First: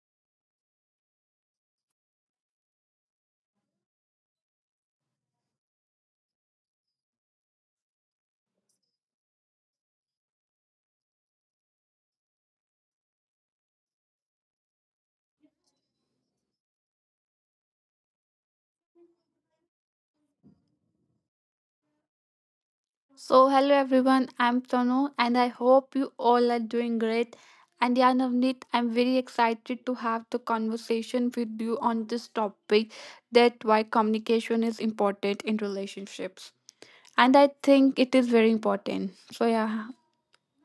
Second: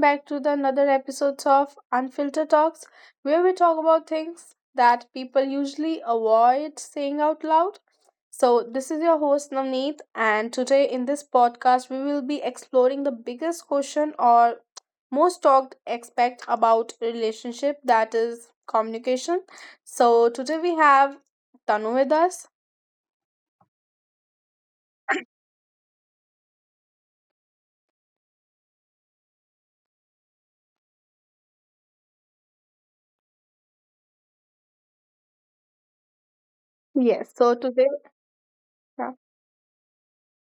back to the another episode of Unfiltered Talks, where we talk about things that people usually avoid saying out loud. So this is your host Navneet, and today in this podcast we will be exploring the biggest question or most talked aspect about relationship, that is communication. So today we have Tanu with us. So, hello everyone, I'm Tanu and I hope you all are doing great. And yeah, Navneet, I'm very excited to have the conversation with you on this topic that why communication is important in relationships. And Yes. I think it is very important. So, yeah,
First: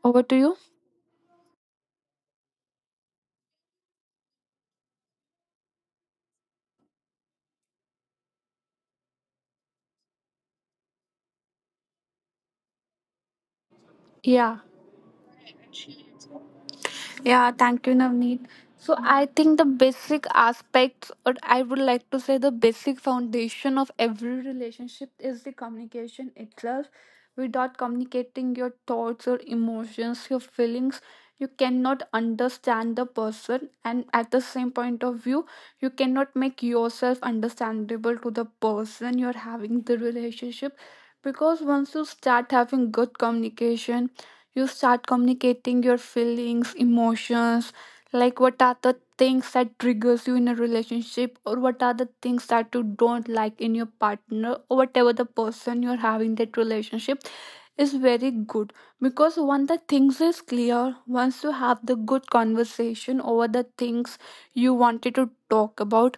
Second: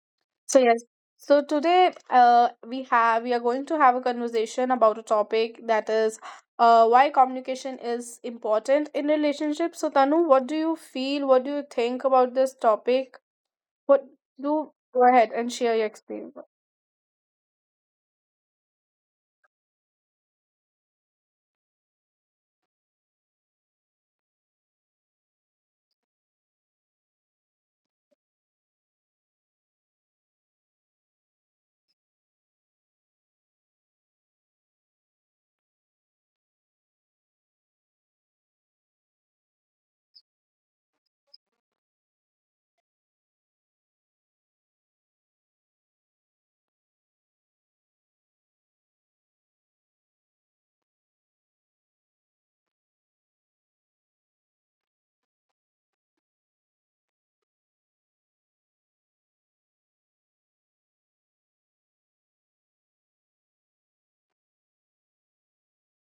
over to you. So yes. So today, we are going to have a conversation about a topic that is, why communication is important in relationships. So Tanu, what do you feel? What do you think about this topic? What do Yeah. Go ahead and share your experience. Yeah, thank you, Navneet. So I think the basic aspects, or I would like to say the basic foundation of every relationship is the communication itself. Without communicating your thoughts or emotions, your feelings, you cannot understand the person, and at the same point of view, you cannot make yourself understandable to the person you're having the relationship. Because once you start having good communication, you start communicating your feelings emotions like what are the things that triggers you in a relationship or what are the things that you don't like in your partner or whatever the person you're having that relationship is very good because once the things is clear, once you have the good conversation over the things you wanted to talk about,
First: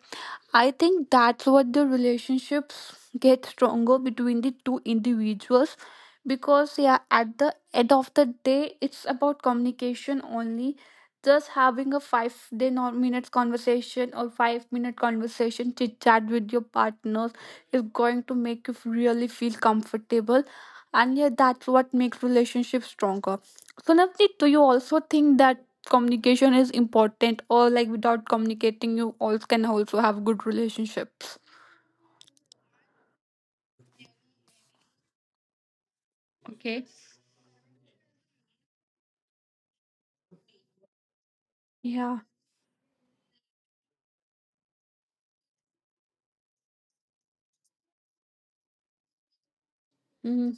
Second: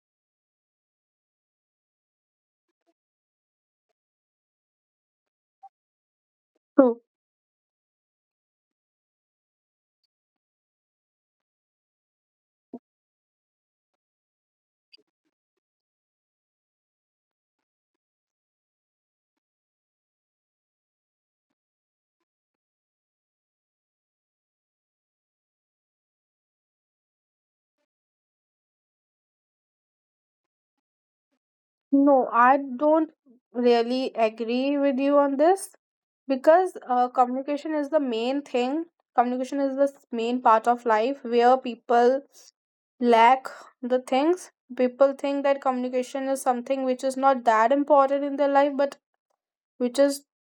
I think that's what the relationships get stronger between the two individuals, because yeah, True. at the end of the day it's about communication only. Just having a 5-day nor minutes conversation or 5-minute conversation chit chat with your partners is going to make you really feel comfortable, and yeah, that's what makes relationships stronger. So Navneet, do you also think that communication is important, or like without communicating you all can also have good relationships? No, I don't really agree with you on this because Okay. Communication is the main thing. Communication is the main part of life where Yeah. people lack the things. People think that communication is something which is not that important in their life, but which is mm.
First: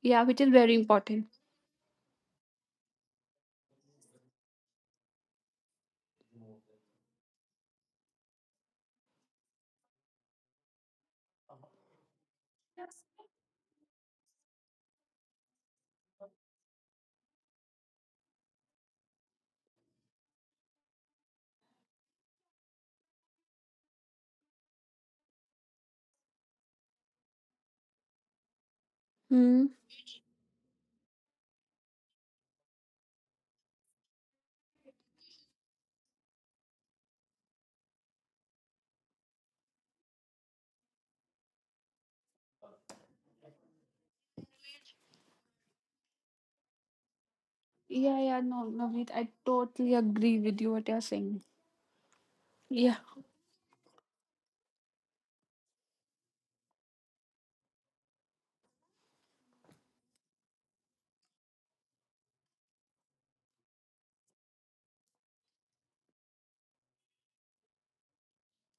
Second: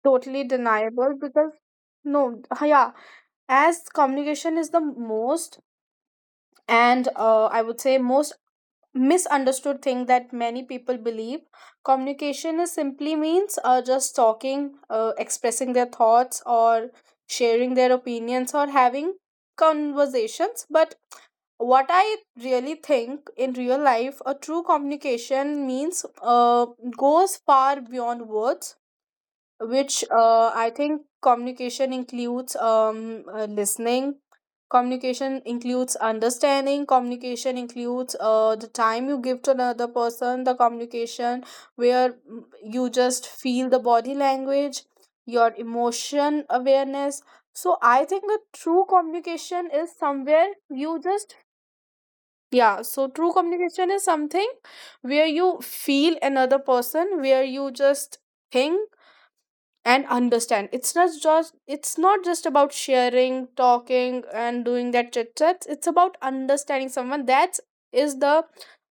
Yeah, which totally is very deniable important. because no, yeah, as communication is the most, and I would say most misunderstood thing that many people believe. Communication is simply means just talking, expressing their thoughts or sharing their opinions or having conversations, but what I really think in real life, a true communication means, goes far beyond words, mm. which I think communication includes listening. Communication includes understanding. Communication includes the time you give to another person. The communication where you just feel the body language, your emotion awareness. So I think Yeah, the yeah, no true Navneet, I communication is totally somewhere agree with you you what you're just, saying. yeah. So Yeah. true communication is something where you feel another person, where you just think and understand. It's not just about sharing, talking and doing that chit chat. It's about understanding someone. That is the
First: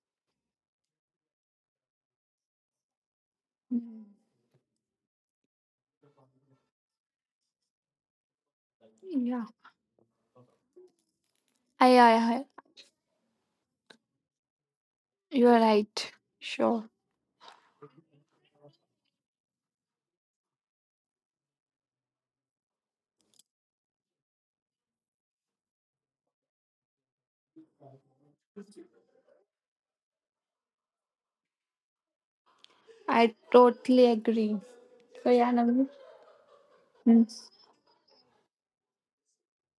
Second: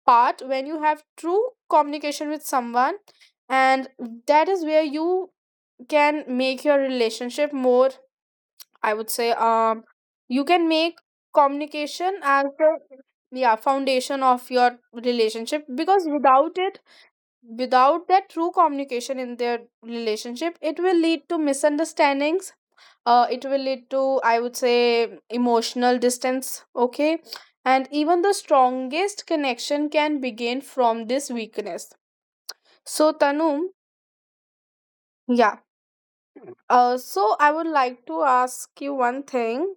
part when you have true communication with someone, and Mm. that is where you can make your relationship more, I would say, Yeah. You can make i i, communication as I the, yeah, foundation of your you're relationship, because right. without it, Sure. without that true communication in their relationship, it will lead to misunderstandings. It will lead to, I would say, emotional distance, okay, and even the strongest connection can begin from this weakness. So I Tanu, totally agree. So yeah, yeah, Navneet. Mm. so I would like to ask you one thing:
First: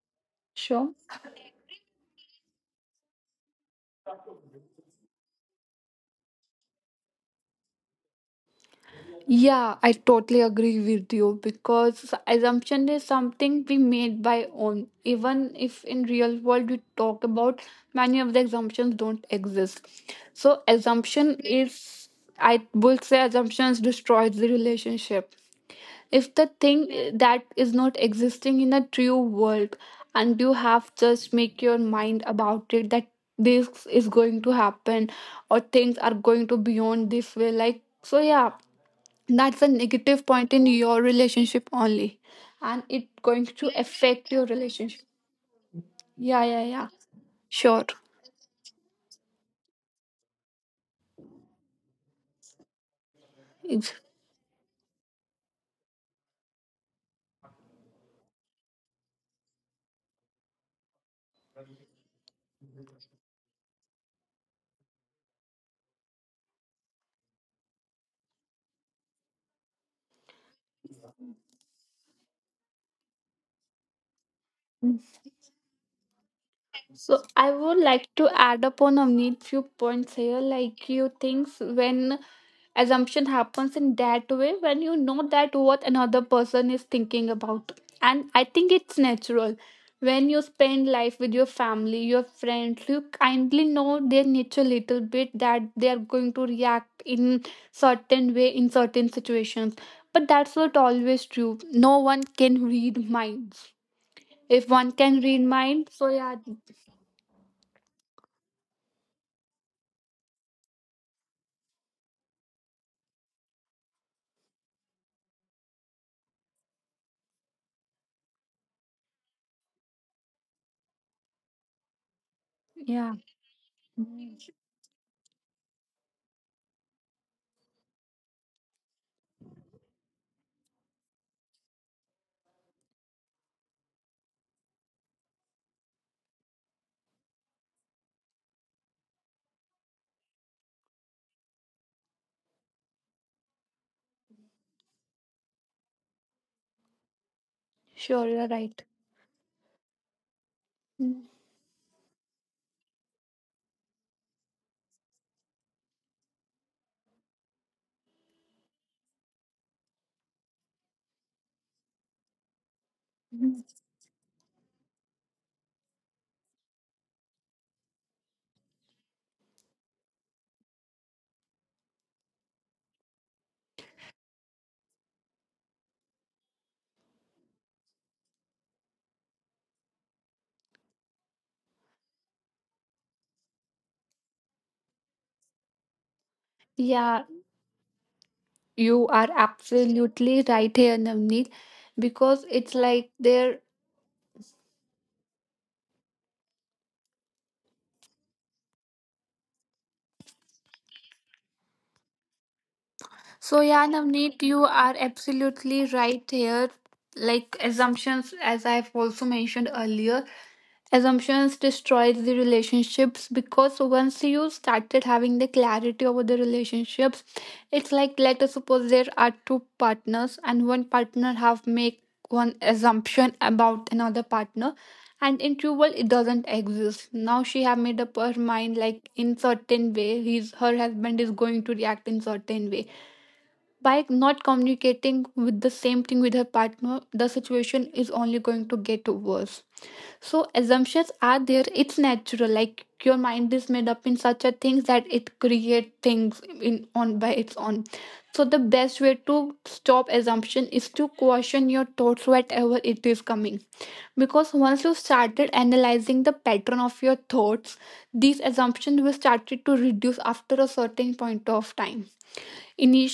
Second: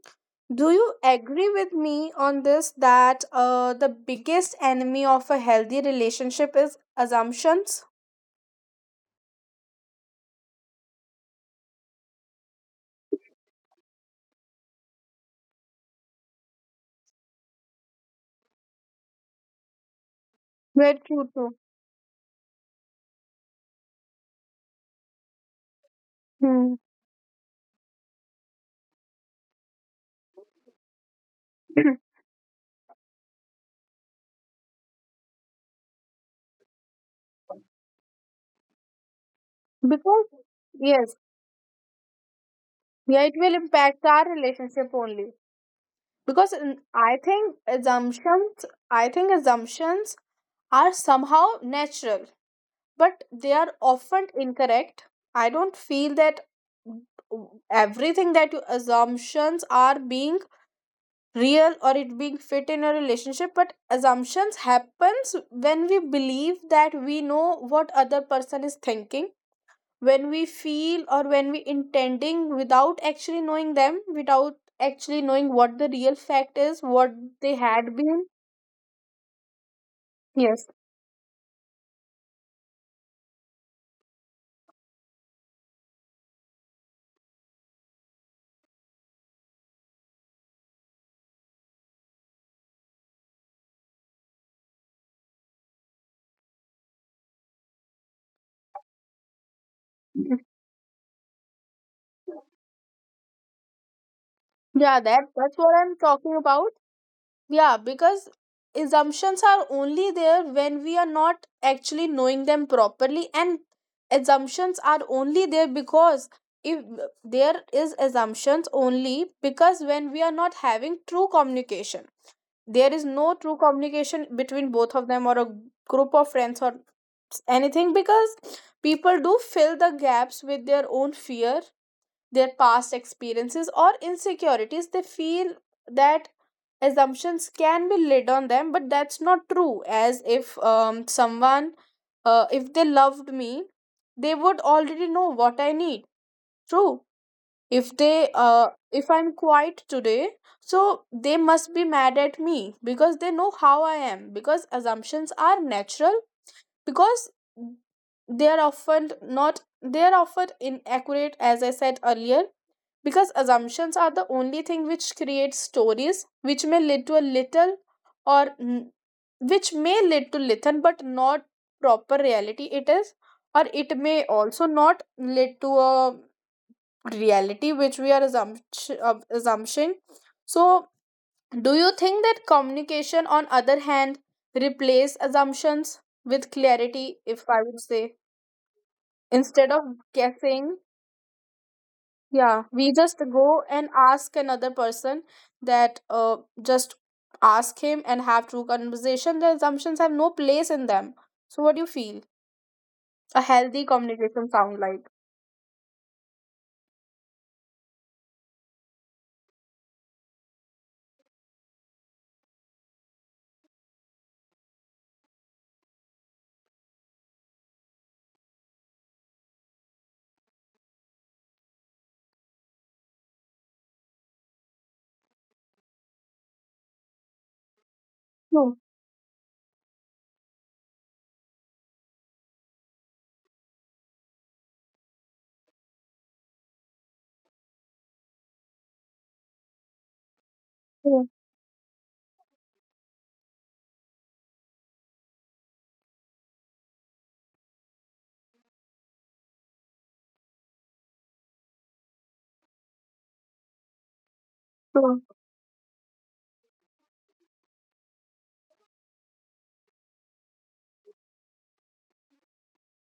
do Sure. you agree with me on this, that the biggest enemy of a healthy relationship is assumptions? Yeah, I totally agree with you because assumption is something we made by own. Even if in real world we talk about, many of the assumptions don't exist. So Very assumption true too. is, I would say assumptions destroys the relationship. If the thing Hmm. That is not existing in a true world and you have just make your mind about it that this is going to happen or things are going to beyond this way, like, so yeah, that's a negative Because point in your yes, relationship only and it yeah, going it to will impact affect your our relationship. relationship only Yeah, yeah, because yeah. mm, i think Sure. assumptions i think assumptions are somehow natural, but they are often incorrect. I don't feel that everything that you assumptions are being real or it being fit in a relationship, but assumptions happens when we believe that we know what other person is thinking, when we feel or when we intending without actually knowing them, without actually knowing what the real fact is, So what I they would had like to been. add upon a need few points here, Yes, like you things when assumption happens in that way, when you know that what another person is thinking about. And I think it's natural. When you spend life with your family, your friends, you kindly know their nature little bit that they are going to react in certain way in certain situations. But that's not always true. No one can read minds. If one yeah, can that read that's what minds, I'm so yeah, talking about. Yeah, because assumptions are only there when we are not actually knowing them properly, and assumptions are only there because, if there is assumptions, only because when we are not having true communication, there is yeah. no true communication between both of them or a group of friends or anything, because people do fill the gaps with their own fear, their past experiences or insecurities. They feel that assumptions can be laid on them, but that's not true, as if someone, if they loved me, they would already know what I need. True. If Sure, they you're right. if I'm quiet today, so Mm. they must be mad at me because they know how I am, because assumptions are natural. Because they are often not, they are often inaccurate, as I said earlier, because assumptions are the only thing which creates stories, which may lead to a little or n- which may lead to little but not proper reality it is, or it may also not lead to a reality which we are assumption. So, do you think that communication, on other hand, replace assumptions with clarity? Yeah, If I would say, you are instead of absolutely right guessing, here, Navneet, because yeah, it's we like just there. go and ask another person that, just ask him and have true conversation. The assumptions have no place in them. So, what do you feel? A So, healthy yeah, Navneet, communication you sound are like? absolutely right here. Like assumptions, as I've also mentioned earlier, assumptions destroys the relationships because once you started having the clarity over the relationships, it's like let us suppose there are two partners and one partner have make one assumption about another partner and in true world it doesn't exist. Now she have made up her True, mind like in certain way his her husband is going to react in certain way by not communicating with the same thing with her partner, the situation is only going to get worse. So assumptions true, are there. It's natural. Like your mind is made up in such a things that it create things in on by its own. So the best way to stop assumption is to question your thoughts whatever it is coming. Because once you true, started analyzing the pattern of your thoughts, these assumptions will started to reduce after a certain point of time.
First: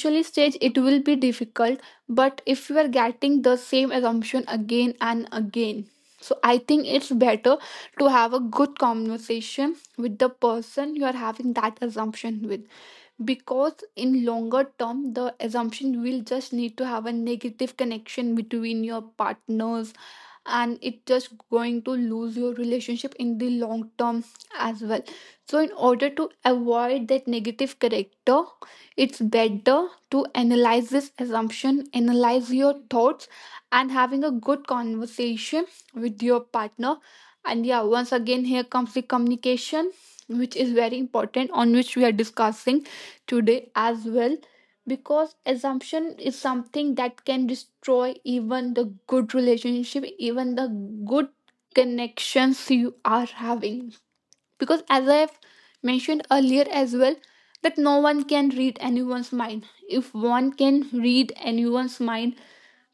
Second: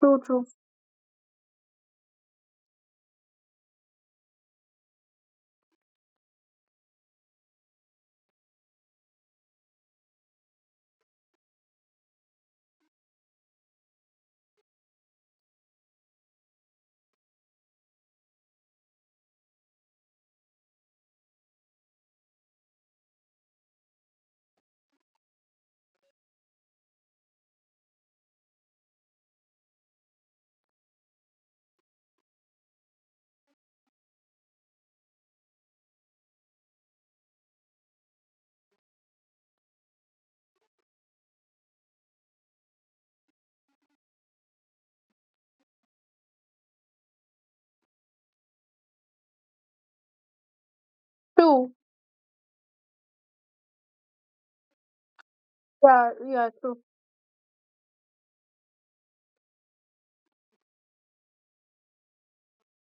true, true. stage it will be difficult, but if you are getting the same assumption again and again, so I think it's better to have a good conversation with the person you are having that assumption with, because in longer term the assumption will just need to have a negative connection between your partners and it just going to lose your relationship in the long term as well. So in order to avoid that negative character, it's better to analyze this assumption, analyze your thoughts and having a good conversation with your partner. And yeah, once again here comes the communication which is very important, on which we are discussing today as well, because assumption is something that can destroy even the good relationship, even the good True. connections you are having. Because as I have Yeah, mentioned yeah, earlier true. as well, that no one can read anyone's mind. If one can read anyone's mind,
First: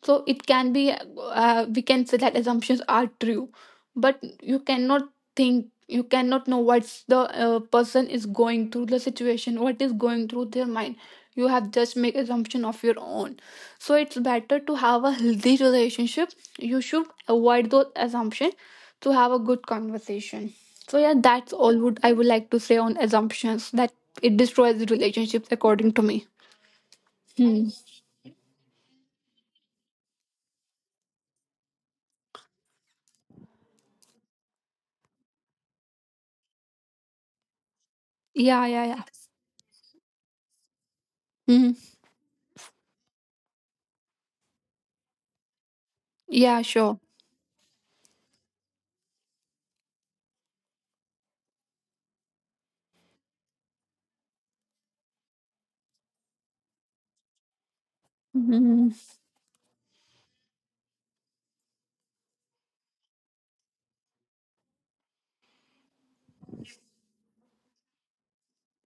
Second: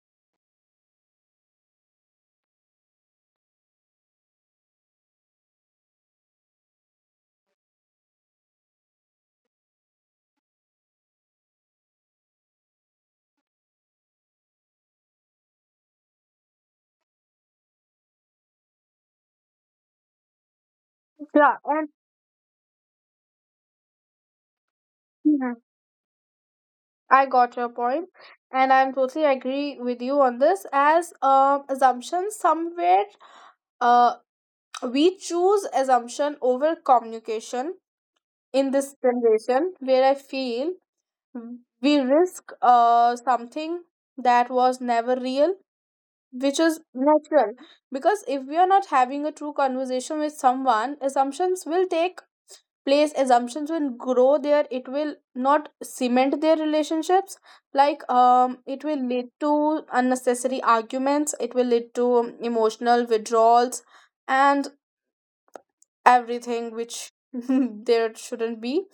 so it can be, we can say that assumptions are true, but you cannot think, you cannot know what's the person is going through the situation, what is going through their mind. You have just make assumption of your own. So it's better to have a healthy relationship, you should avoid those assumptions, to have a good conversation. So yeah, that's Yeah, all would I would like to say on assumptions, that it destroys the relationships yeah, according to me. I got Hmm. your point, and I'm totally agree with you on this. As assumptions, somewhere, uh, we choose assumption over communication Yeah, in yeah, this yeah. generation, where I feel Hmm. we risk something that was never real, which Yeah. is Sure. natural. Because if we are not having a true conversation with someone, assumptions will take place, assumptions will grow there, it will not cement their relationships, like it Mhm. will lead to unnecessary arguments, it will lead to emotional withdrawals and everything which there shouldn't be.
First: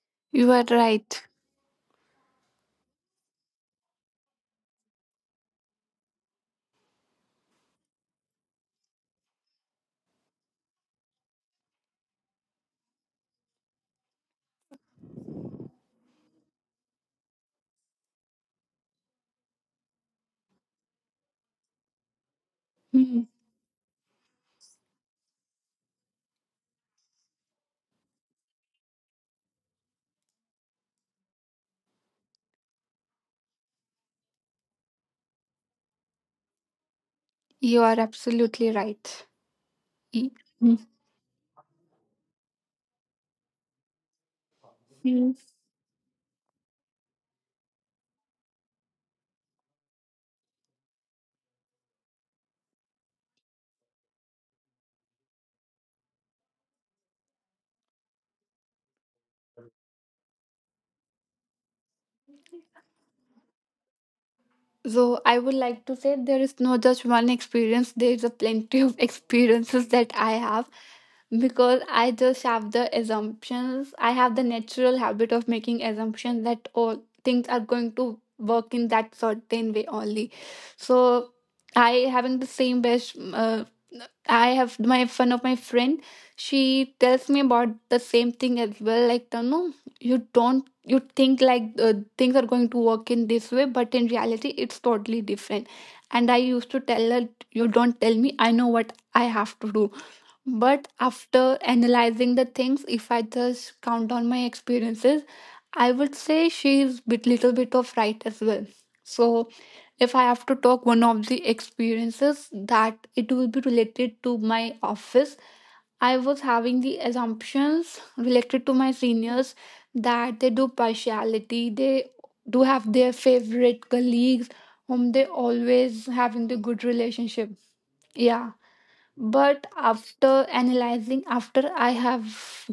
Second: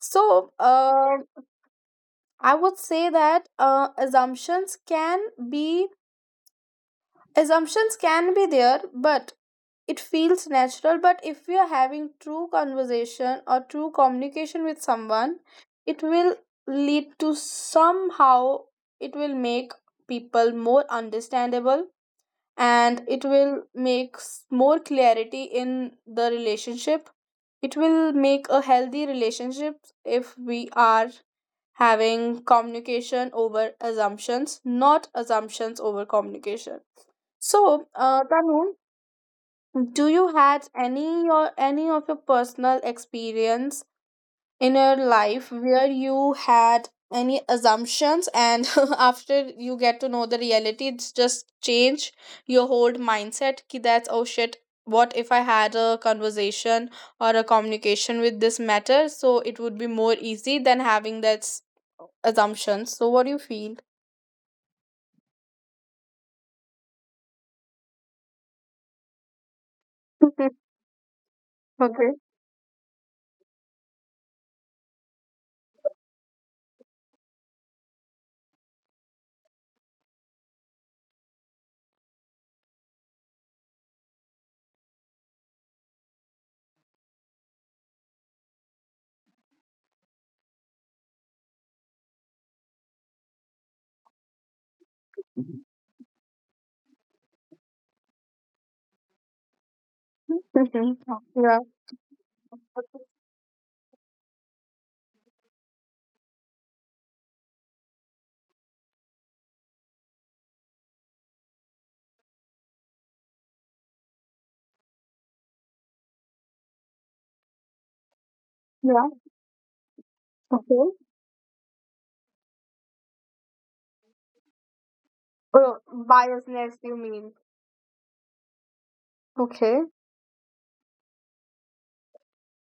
So You are right. I would say that be assumptions can be there, but it feels natural. But if we are having true conversation or true communication with someone, it will lead to somehow, it will make people more understandable, and it Mhm. will make more clarity in the relationship. It will make a healthy relationship if we are having communication over assumptions, not assumptions over communication. You So are absolutely Tanu, right. do E- you had any or any of your personal experience in your Mhm. life where you had any assumptions, and after you get to know the reality, it's just change your whole mindset. Ki that's, oh shit. What if I had a conversation or a communication with this matter? So it would be more easy than having that assumptions. So what do you feel? So I would like to say there is no just one experience. There is a plenty of experiences that I have, because Mhm. I Okay. just have the assumptions. I have the natural habit of making assumptions that all things are going to work in that certain way only. So I having the same best I have my one of my friend. She tells me about the same thing as well. Like you know, you don't you think like things are going to work in this way, but in reality, it's totally different. And I used to tell her, "You don't tell me. I know what I have to do." But Mhm. after Yeah. analyzing the things, if I just count on my experiences, I would say she's bit little bit of right as well. So if I have to talk one of the experiences, that it will be related to my office. I was having the assumptions related to my Yeah. seniors that they do Okay. partiality, they do have their favorite colleagues whom they Uh, always having the Biasness, good you mean? relationship. Yeah, but Okay, after analyzing, after I have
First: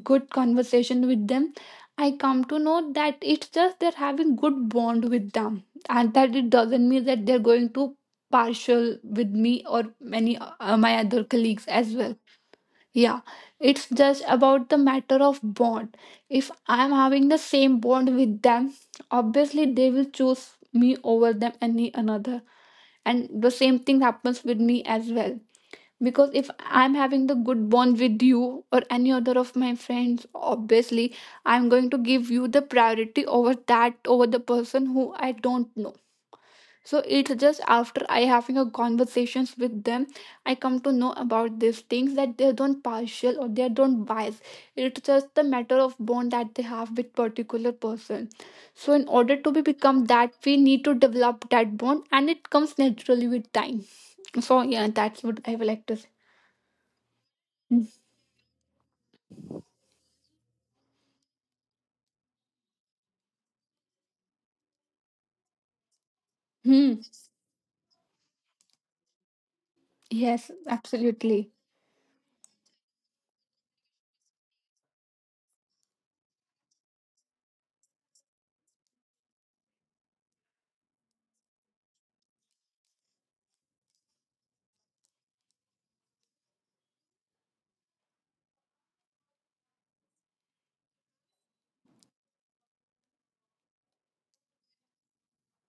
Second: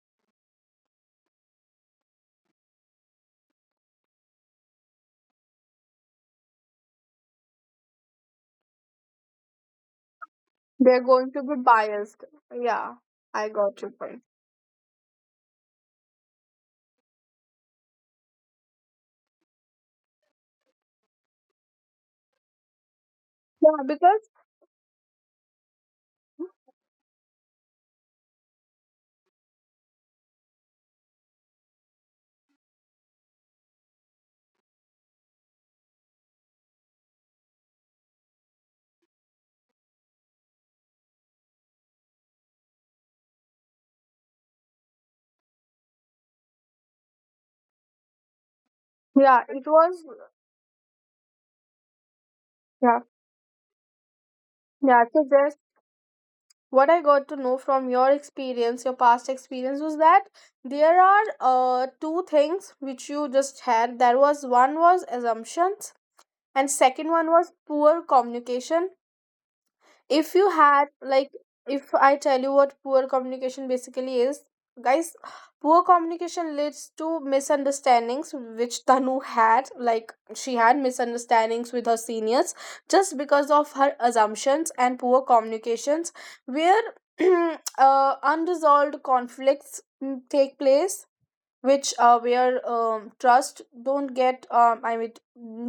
good conversation with them, I come to know that it's just they're having good bond with them and that it doesn't mean that they're going to partial with me or many my they're other going to be colleagues as well. biased. Yeah, Yeah, I got it's your just point. about the matter of bond. If I'm having the same bond with them, obviously they will choose me over them any another, and the same thing Yeah, happens with because, me as well. Because if I'm having the good bond with you or any other of my friends, obviously I'm going to give you the priority over that, over the person who I don't know. So it's just after I having a conversations with them, I come to know about these things, that they don't partial or they don't bias. It's just the matter of bond that they have with particular person. So in order to yeah, be it become was, that, we need to develop that bond and it comes yeah, naturally with time. So yeah, yeah. that's So what I would just like to say. what I got to know from your experience, your past experience, was that there are two things which you just had. There was, one was assumptions, and Hmm. second one was poor communication. If Yes, you had like, absolutely. if I tell you what poor communication basically is, guys, poor communication leads to misunderstandings, which Tanu had. Like, she had misunderstandings with her seniors just because of her assumptions and poor communications, where unresolved conflicts take place, which where trust don't get I mean,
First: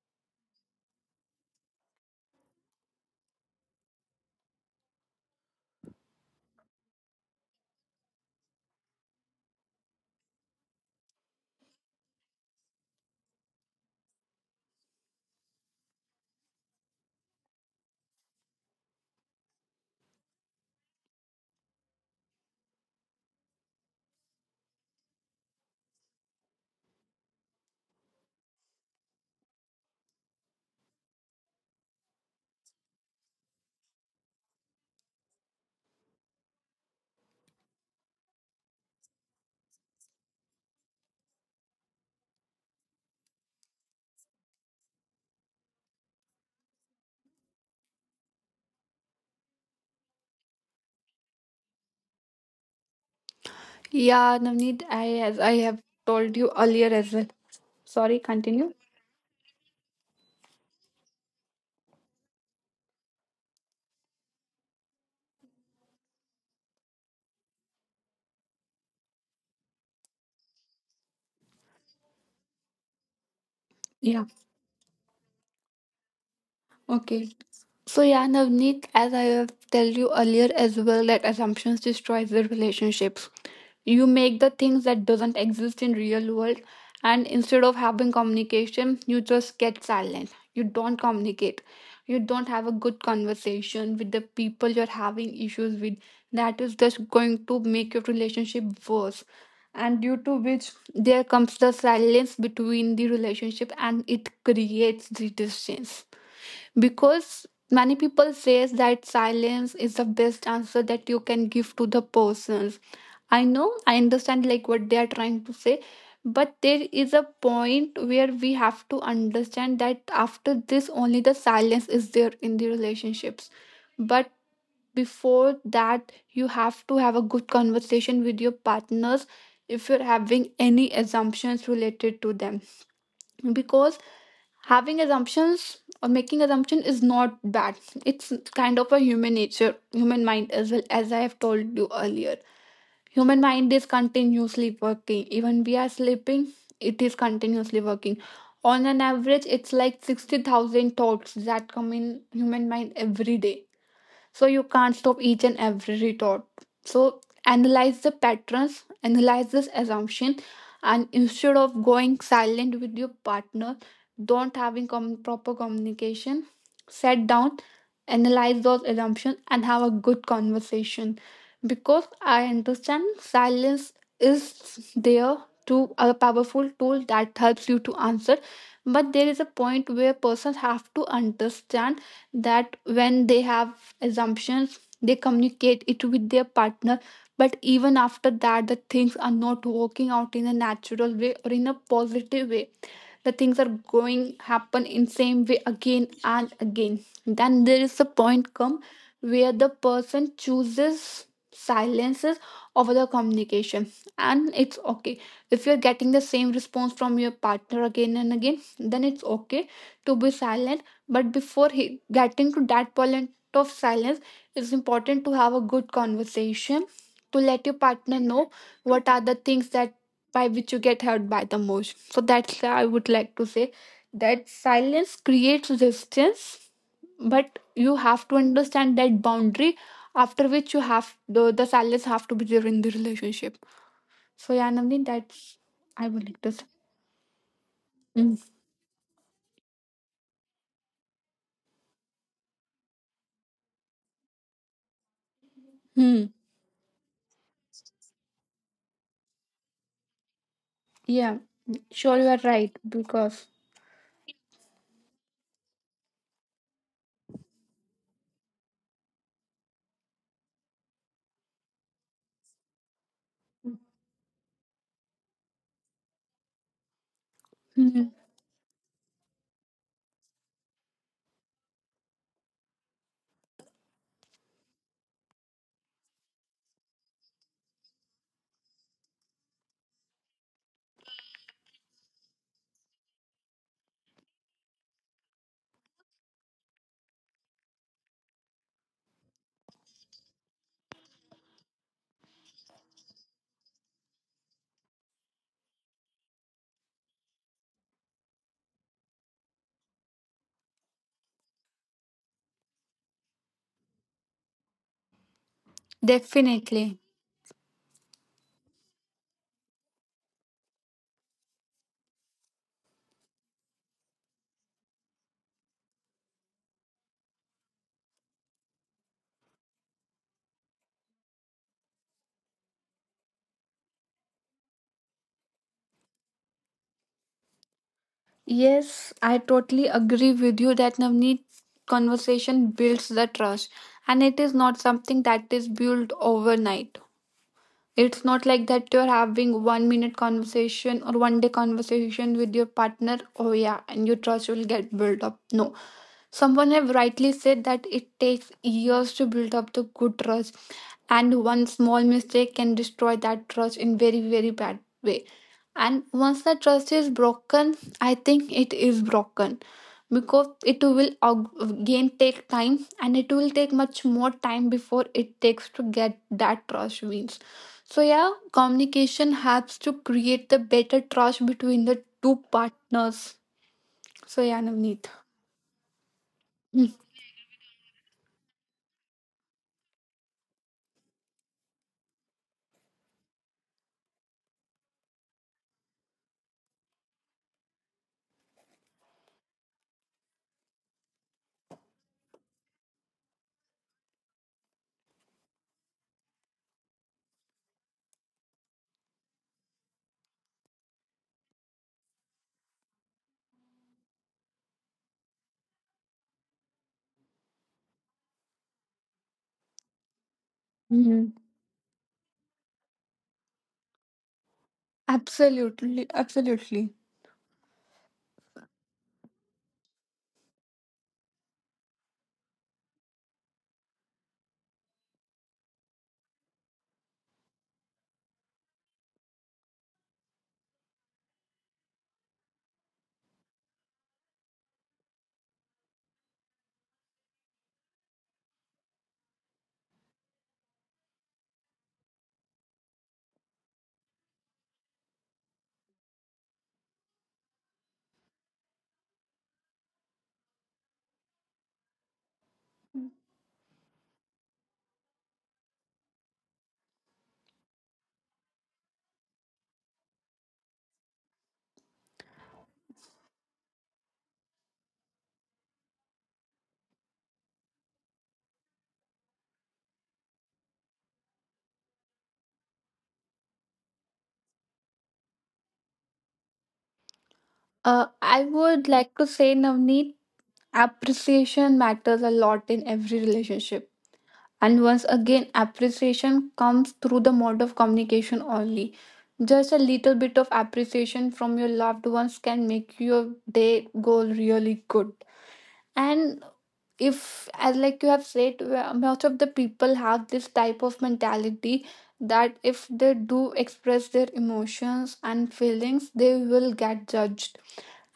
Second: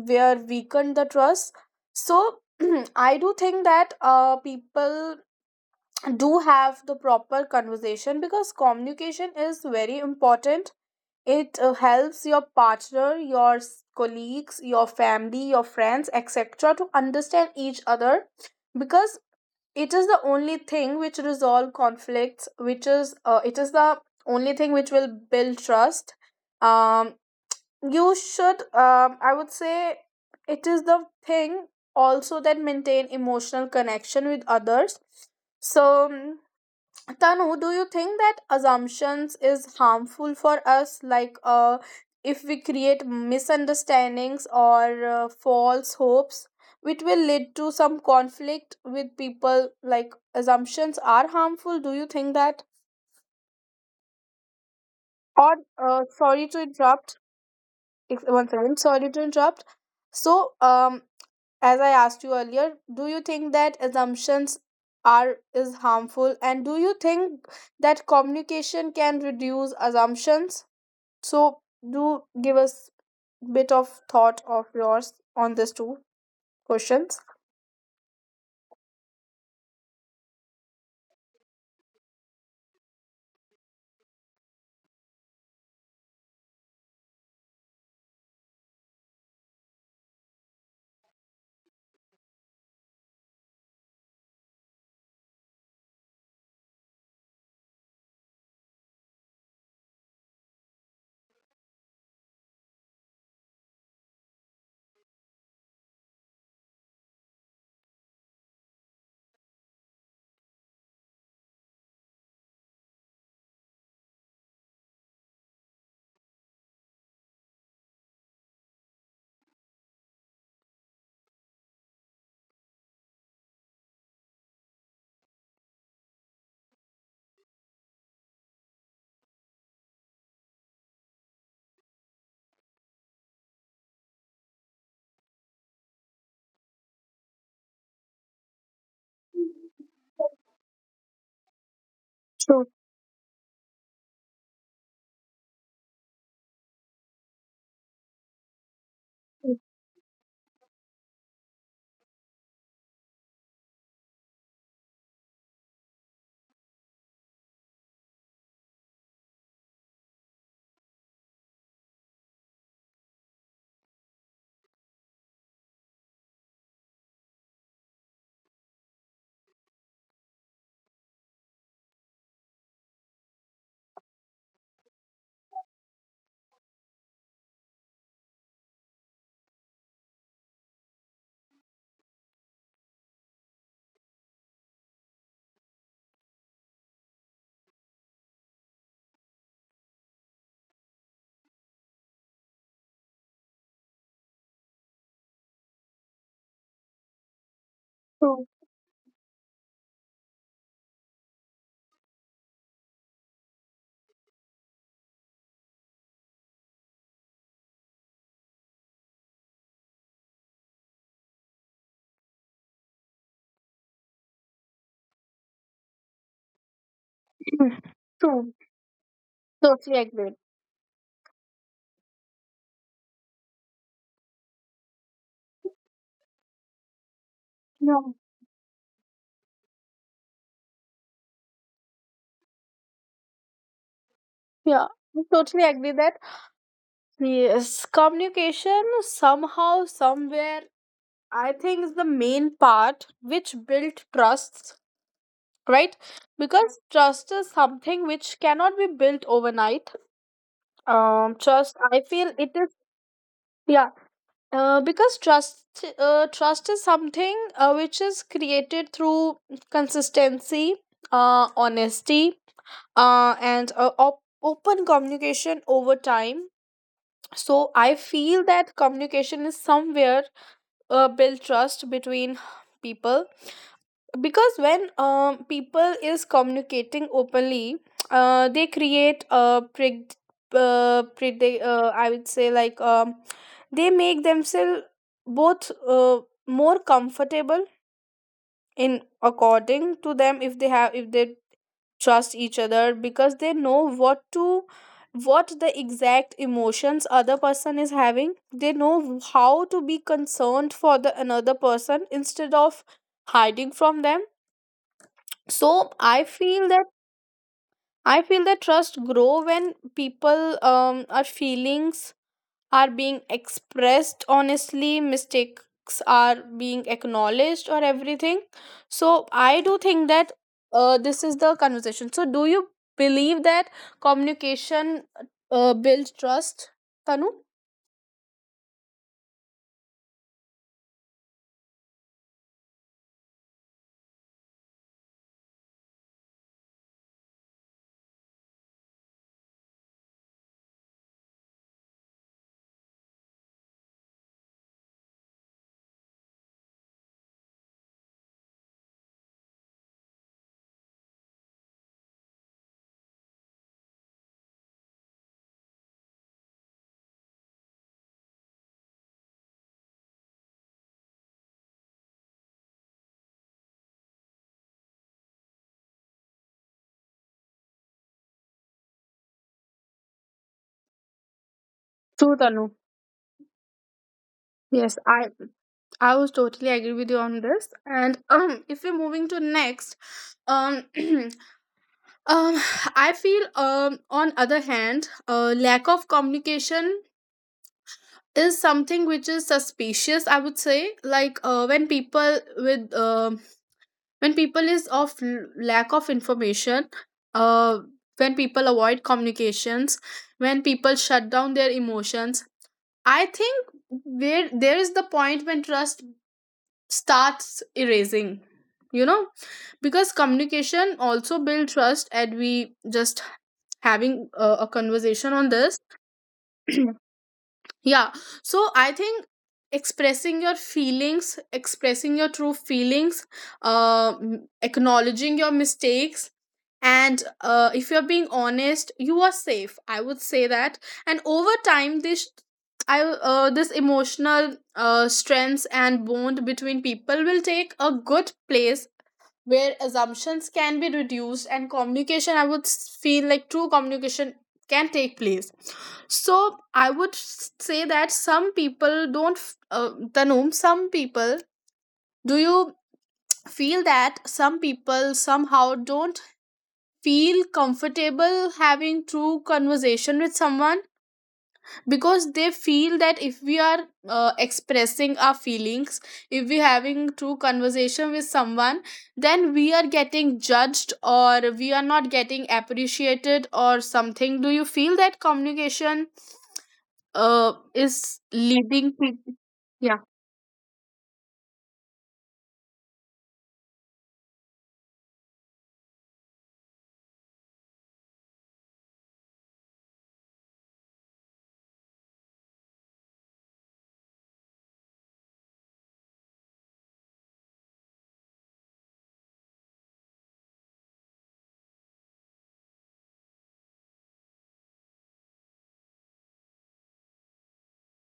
where weaken the trust. So I do think that people do have the proper conversation because communication is very important. It helps your partner, your colleagues, your family, your friends etc to understand each other, because it is the only thing which resolve conflicts, which is it is the only thing which will build trust. um you should, I would say it is the thing also that maintain emotional connection with others. So Tanu, do you think that assumptions is harmful for us? Like, if we create misunderstandings or false hopes, which will lead to some conflict with people. Like, assumptions are harmful. Do you think that? Yeah, Navneet, I as I Or, have told sorry you to earlier as interrupt. well. Sorry, Once continue. again, sorry to interrupt. So, as I asked you earlier, do you think that assumptions are is harmful, and do you think that communication can reduce assumptions? So do give us bit of Yeah. thought of yours on these two questions. Okay. So yeah, Navneet, as I have told you earlier as well, that assumptions destroys the relationships. You make the things that doesn't exist in real world, and instead of having communication you just get silent, you don't communicate, you don't have a good conversation with the people you're having issues with. That is just going to make your relationship worse. And due to which there comes the silence between the relationship and it creates the distance, because many people says that silence is the best answer that you can give to the persons. I know, I understand like what they are trying to say, but there is a point where we have to understand that after this only the silence is there in the relationships. But before that you have to have a good conversation with your partners if you're having any assumptions related to them, because having assumptions or making assumption is not bad. It's kind of a human nature, human mind, as well as I have told you earlier. True, Human mind is continuously working. Even we are sleeping, it is continuously working. On an average, it's true, like 60,000 thoughts that come in human mind every day, so you can't stop each and every retort. So analyze the patterns, analyze this assumption, and instead of going silent with your partner, don't having com- proper communication, sit down, analyze those assumptions and have a good conversation. Because I understand, silence is there to a powerful tool that helps you to answer, but there is a point where persons have to understand that when they have assumptions they communicate it with their partner. But even after that, the things are not working out in a natural way or in a positive way. The things are going happen in same way again and again. Then there is a point true, come where the person chooses silences over the communication. And it's okay, if you're getting the same response from your partner again and again, then it's okay to be silent. But before getting to that point of silence, it's important to have a good conversation, to let your partner know true. what are the things that Totally by agree. which you get hurt by the most. So that's why I would like to say that silence creates distance, but you have No. to understand that boundary after which you have the silence have to be there in the relationship. So yeah, Yeah, Navneet, I that's totally I agree would that like to say. yes, Mm. communication somehow, somewhere, I think is the main part which built trust, right? Hmm. Because trust is something which cannot be built overnight. Yeah, Trust, I sure you are feel it right is, because. yeah, because trust trust is something which is created through consistency, honesty open communication over time. So I Mm-hmm. feel that communication is somewhere build trust between people, because when people is communicating openly, they create a I would say like they make themselves both more comfortable in according to them, if they have, if they trust each other, because they know what to, what the exact emotions other person is having, they know how to be concerned for the another person instead of hiding from them. So I feel that, Definitely. Trust grow when people our feelings are being expressed honestly, mistakes are being acknowledged or everything. So I do think that this is the conversation. So do you believe that communication builds trust, Tanu? Yes, I totally agree with you that, Navneet, conversation builds the trust, and it is not something that is built overnight. It's not like that you're having one minute conversation or one day conversation with your partner. Oh, yeah, and your trust will get built up. No, someone have rightly said that it takes years to build up the good trust, and one small mistake can destroy that trust in very, very bad way. And once that trust is broken, I think it is broken, because it will again take time and it will take much more time before it takes to get that trust wins. So yeah, communication helps to create the better trust between the True, two Tanu. partners. So yeah, Yes, Navneet. I was totally agree with you on this. And if we're moving to next, um, Um, I feel on other hand, lack of communication is something which is suspicious. I would say like, when people with when people is of lack of information, uh, when people avoid communications, when people shut down their emotions, I think where there is the point when trust starts erasing. You know, because communication Hmm. also build trust and we just having a conversation on this. Absolutely, absolutely. Yeah, so I think expressing your feelings, expressing your true feelings, acknowledging your mistakes, and if you're being honest you are safe, I would say that. And over time this, I this emotional strengths and bond between people will take a good place, where assumptions can be reduced and communication, feel like true communication can take place. So say that some people don't f- tanum some people, do you feel that some people somehow don't feel comfortable having true conversation with someone, because they feel that if we are expressing our feelings, if we having true conversation with someone, then we are getting judged or we are not getting appreciated or something. Do you feel that communication is I would leading like to people? say, Yeah, Navneet, appreciation matters a lot in every relationship. And once again, appreciation comes through the mode of communication only. Just a little bit of appreciation from your loved ones can make your day go really good. And if as like you have said, where most of the people have this type of mentality that if they do express their emotions and feelings they will get judged,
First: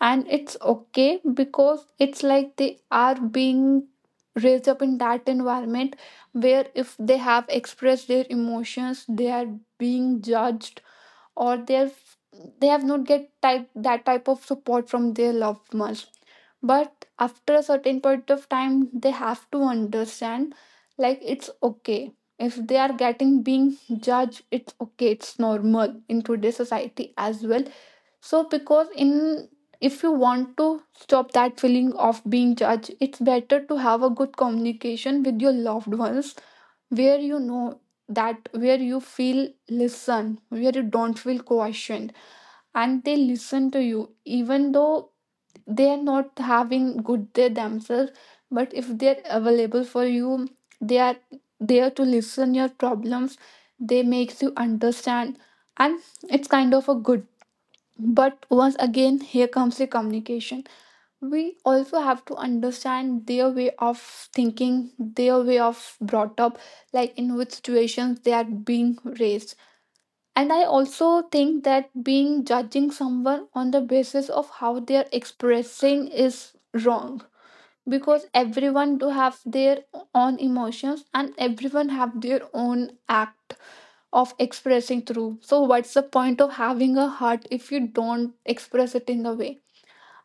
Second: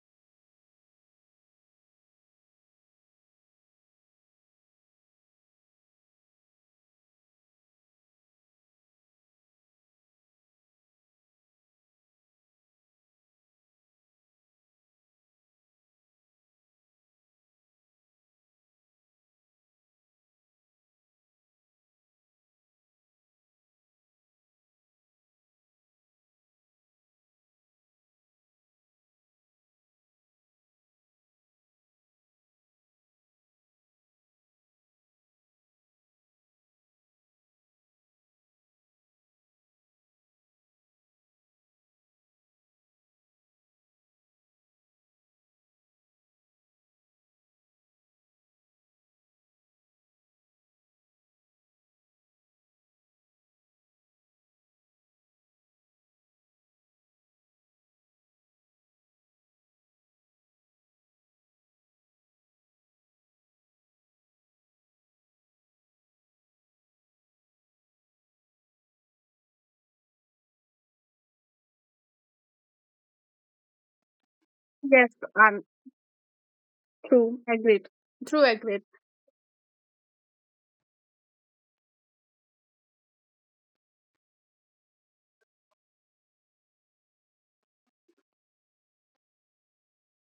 and it's okay because it's like they are being raised up in that environment where if they have expressed their emotions they are being judged, or their, they have not get type that type of support from their loved ones. But after a certain point of time they have to understand, like it's okay. If they are getting being judged, it's okay, it's normal in today's society as well. So because in, if you want to stop that feeling of being judged, it's better to have a good communication with your loved ones, where you know that, where you feel listen, where you don't feel questioned, and they listen to you, even though they are not having good day themselves. But if they're available for you, they are there to listen your problems. They makes you understand, and it's kind of a good. But once again, here comes the communication. We also have to understand their way of thinking, their way of brought up, like in which situations they are being raised. And I also think that being judging someone on the basis of how they are yes, I'm expressing is wrong, true agreed. because True agreed. everyone do have their own emotions and everyone have their own act of expressing through. So what's the point of having a heart if you don't express it in the way?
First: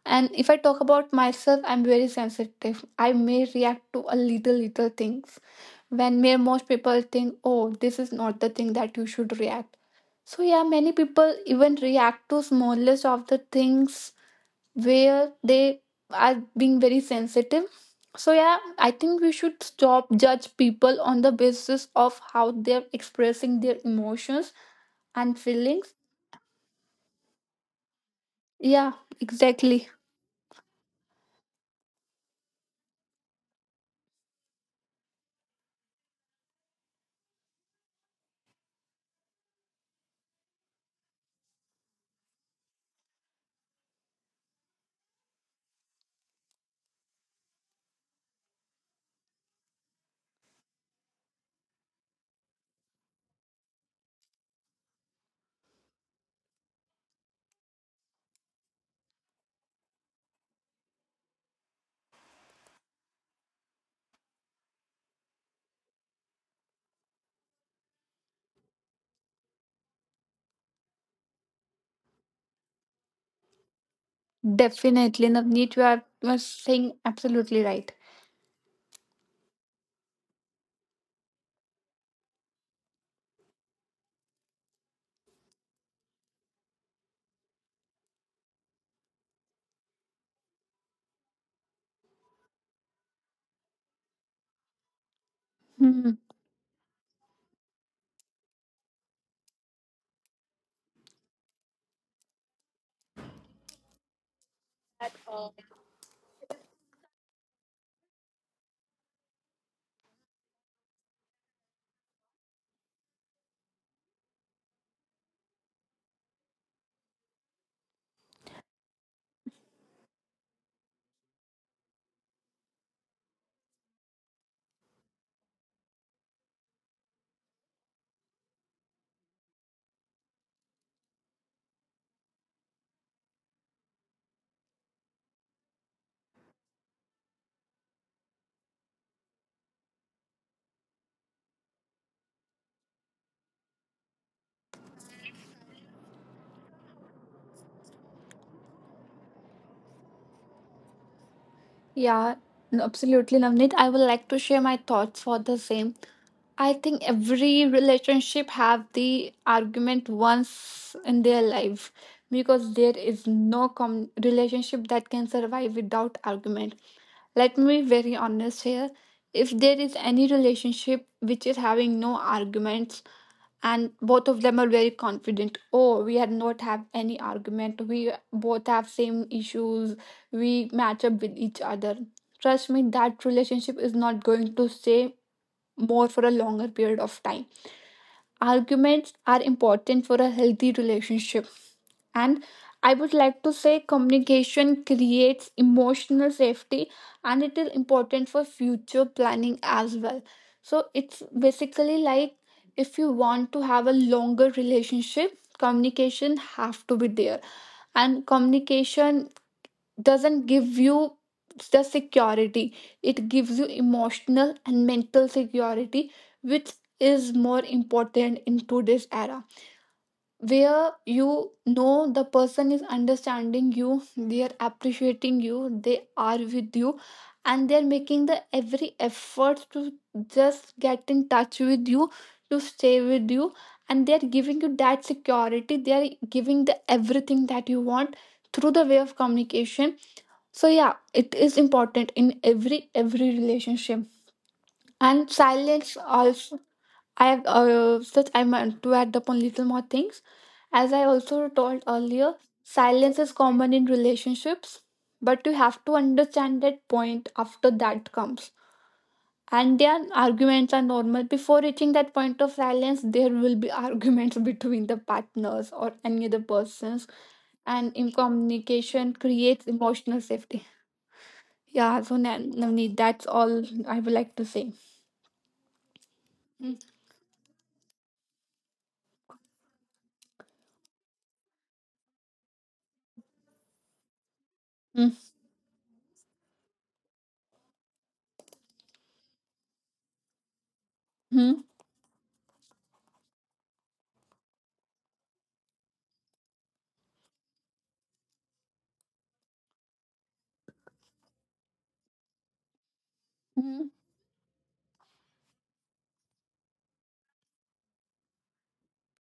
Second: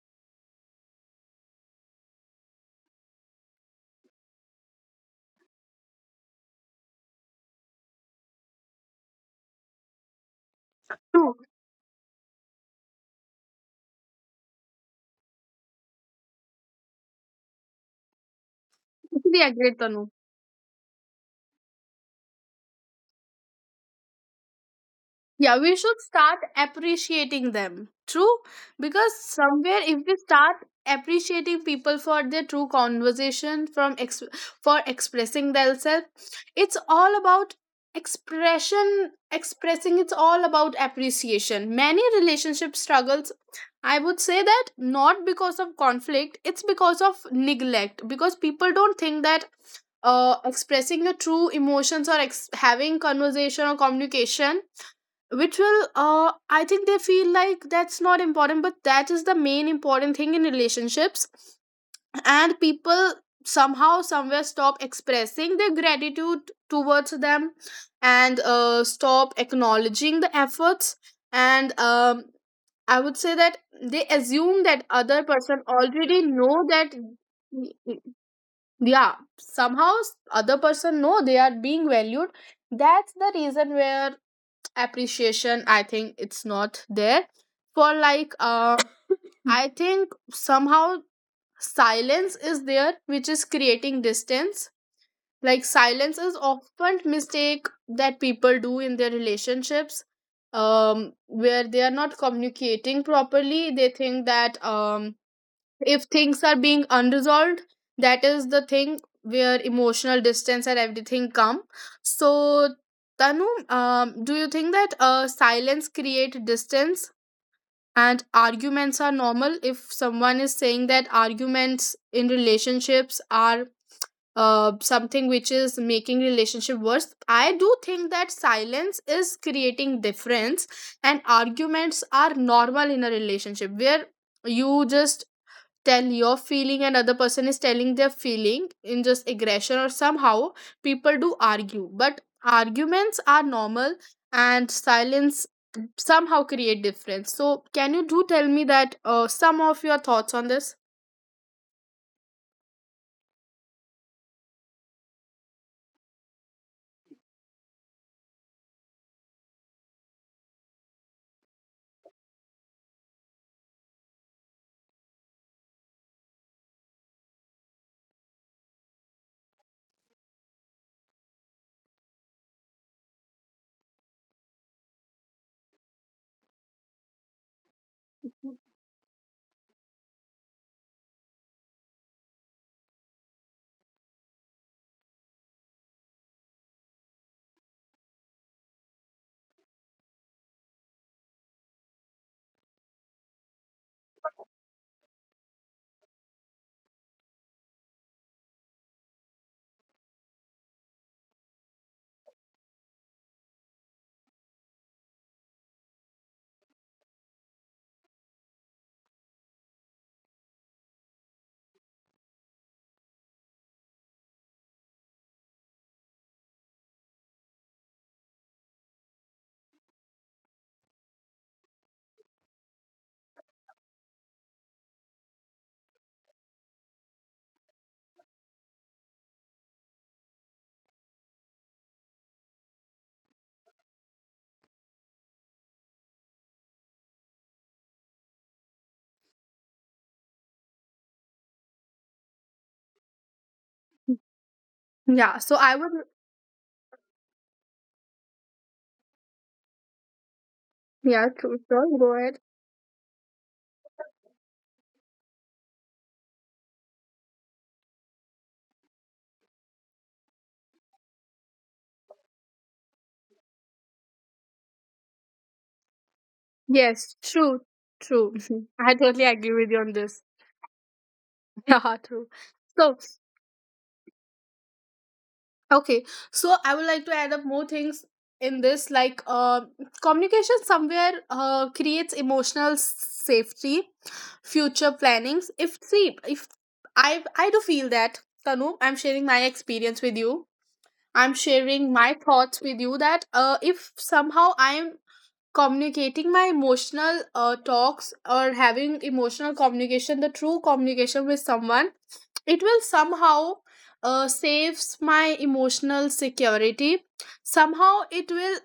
And if I talk about myself, I'm very sensitive. I may react to a little, little things when may most people think, oh, this is not the thing that you should react. So, yeah, many people True. even react to smallest of the things where they are being very sensitive. So, yeah, I think we Totally should agreed, Tanu. stop judge people on the basis of how they're expressing their emotions and Yeah, we feelings. should start appreciating them. True? Yeah, Because somewhere exactly. if we start appreciating people for their true conversation from for expressing themselves, it's all about expression expressing it's all about appreciation. Many relationship struggles, I would say that, not because of conflict, it's because of neglect, because people don't think that expressing your true emotions or having conversation or communication ritual, I think they feel like that's not important, but that is the main important thing in relationships. And people somehow, somewhere stop expressing their gratitude towards them, and stop acknowledging the efforts, and I would say that they assume that Definitely, other Navneet, person you are already know saying that. absolutely right. Yeah, somehow other person know they are being valued. That's the reason where appreciation, I think, it's not there for, like I think somehow silence is there which is creating distance. Like Hmm. silence is often mistake that people do in their relationships, where they are not communicating properly. They think that, if things are being unresolved, that is the thing where emotional distance and everything come. So, Tanu, do you think that silence create distance and arguments are normal? If someone is saying that arguments in relationships are something which is making relationship worse, I do think that silence is creating difference and arguments are normal in a relationship, where you just tell your feeling and other person is telling their feeling in just aggression or somehow people do argue, but arguments are normal. And silence somehow create difference. So can you do tell me that some of your thoughts on this? Yeah, absolutely, Navneet. I would like to share my thoughts for the same. I think every relationship have the argument once in their life, because there is no relationship that can survive without argument. Let me be very honest here. If there is any relationship which is having no arguments, and both of them are very confident, oh, we had not have any argument, we both have same issues, we match up with each other, trust me, that relationship is not going to stay more for a longer period of time. Arguments are important for a healthy relationship. And I would like to say communication creates emotional safety, and it is important for future planning as well. So it's basically like, if you want to have a longer relationship, communication have to be there. And communication doesn't give you the security. It gives you emotional and mental security, which is more important in today's era, where you know the person is understanding you, they are appreciating you, they are with you, and they're making the every effort to just get in touch with you, to stay with you, and they're giving you that security, they're giving the everything that you want through the way of communication. So yeah, it is important in every relationship. And Yeah, so I silence would. also, I have such I meant to add upon little more things. As I Yeah, also true, told sure, go earlier, ahead. silence is common in relationships, but you have to understand that point after that comes. And their arguments are normal. Before reaching that point of silence, there will be arguments between the partners or any other persons. Yes, true. And in True. communication I totally creates agree with you on emotional this. safety. Yeah, so Yeah, true. Navneet, So, that's all I would like to say. okay, so I Mm-hmm. would like to add up more things in this, like communication somewhere creates emotional safety, future plannings. If see, if I do feel that, Tanu, I'm sharing my experience with you. Mm-hmm. I'm sharing my thoughts with you that if somehow I'm communicating my emotional talks, or having emotional communication, the true communication with someone, it will Mm-hmm. somehow saves my emotional security. Somehow it will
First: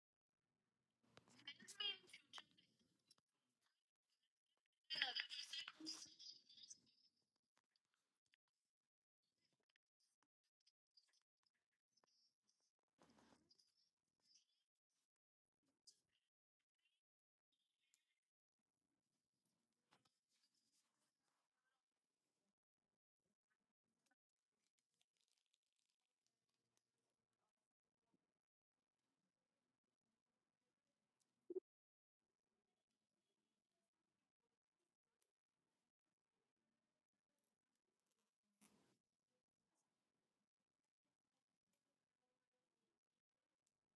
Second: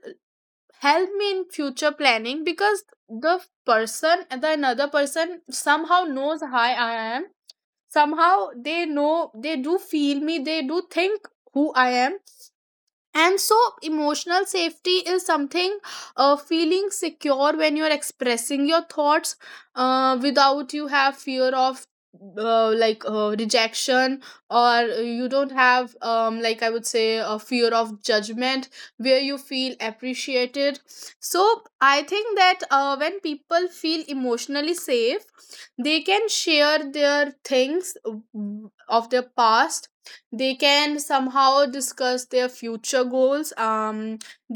help me in future planning, because the person, the another person somehow knows how I am. Somehow they know, they do feel me, they do think who I am. And so emotional safety is something, feeling secure when you're expressing your thoughts without you have fear of, rejection, or you don't have, I would say, a fear of judgment, where you feel appreciated. So I think that when people feel emotionally safe, they can share their things of their past, they can somehow discuss their future goals,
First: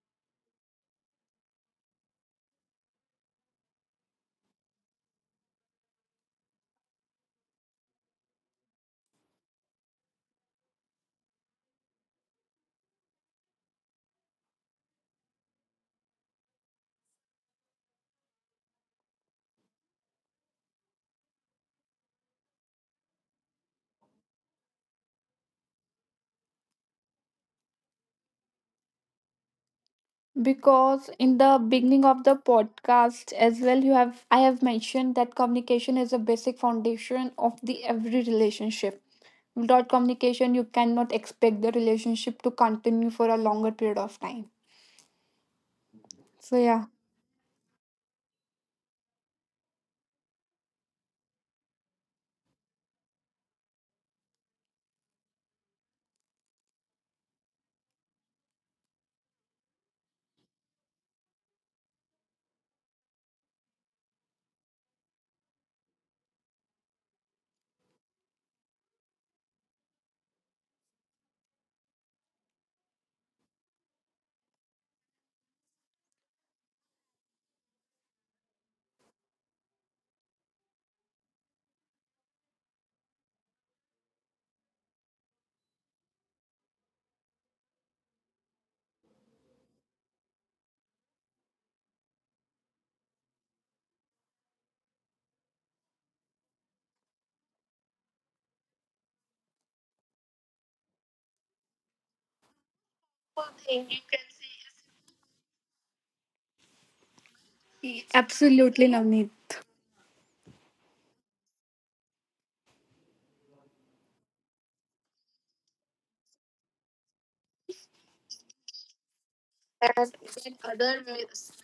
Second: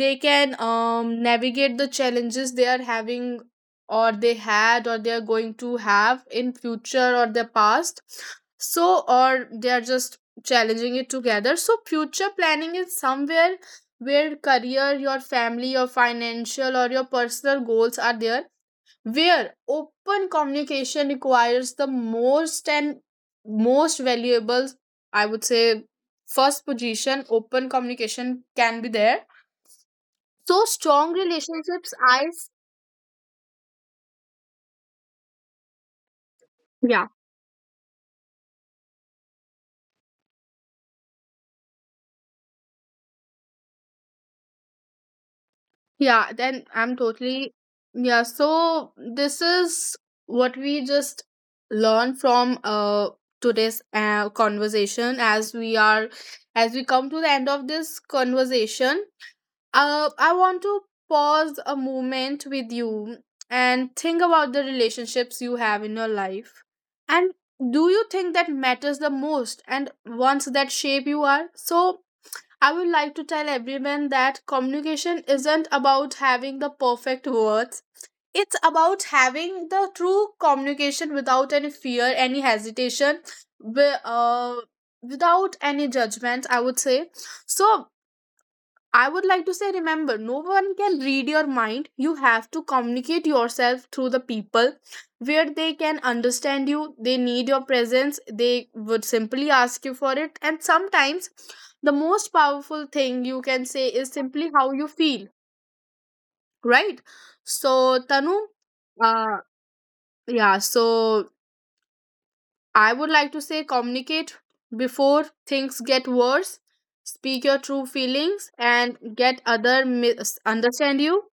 they can navigate the challenges they are having, or they had, or they are going to have in future or their past. So, or they are just challenging it together. So future planning is somewhere where career, your family, your financial or your personal goals are there, where open communication requires the most and most valuable, I would say, first position, open communication can be there. So strong Because in the relationships, beginning of the podcast as well, you have, I have mentioned that communication is a basic yeah. foundation of the every relationship. Without communication you cannot expect the relationship to continue for a longer period of time, Yeah, so then yeah. I'm totally. Yeah, so this is what we just learned from today's conversation. As we are, as we come to the end of this conversation, uh, I want to pause a moment with you and think about the relationships you have in your life. And do you think that matters the most and ones that shape you are? So, I would like to tell everyone that communication isn't about having the perfect words. It's about having the true communication without any fear, any hesitation, wi- uh, without any judgment, I would say. So, I would like to say, remember, no one can read your mind. You have to communicate yourself through the people where they can understand you. They need your presence. They would simply ask you for it. And sometimes the most powerful thing you One can say thing you is can simply how you feel, right? So, say. Tanu, Absolutely, uh, Navneet. yeah, so I would like to say communicate before things get worse. Speak your true feelings and get other That in Other. understand Ways. you.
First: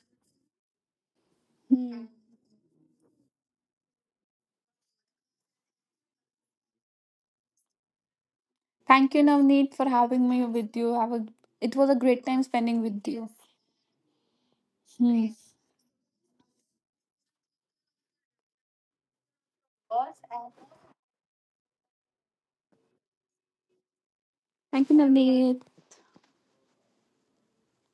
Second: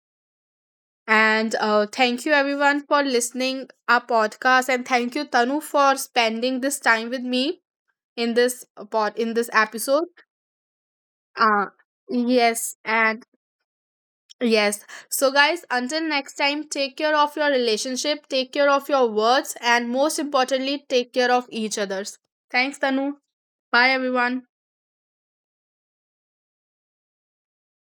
And Hmm. thank you everyone for listening our podcast, and thank you, Tanu, for spending this time with me in this Thank you, pod in this Navneet, for episode. having me with you. Have a, Uh, it was a great time spending yes, with you. and yes. Hmm. So guys, until next time, take care of your relationship, take care of your words, and most importantly, take care of each others. Thanks, Tanu. Bye, everyone. Thank you, Navneet.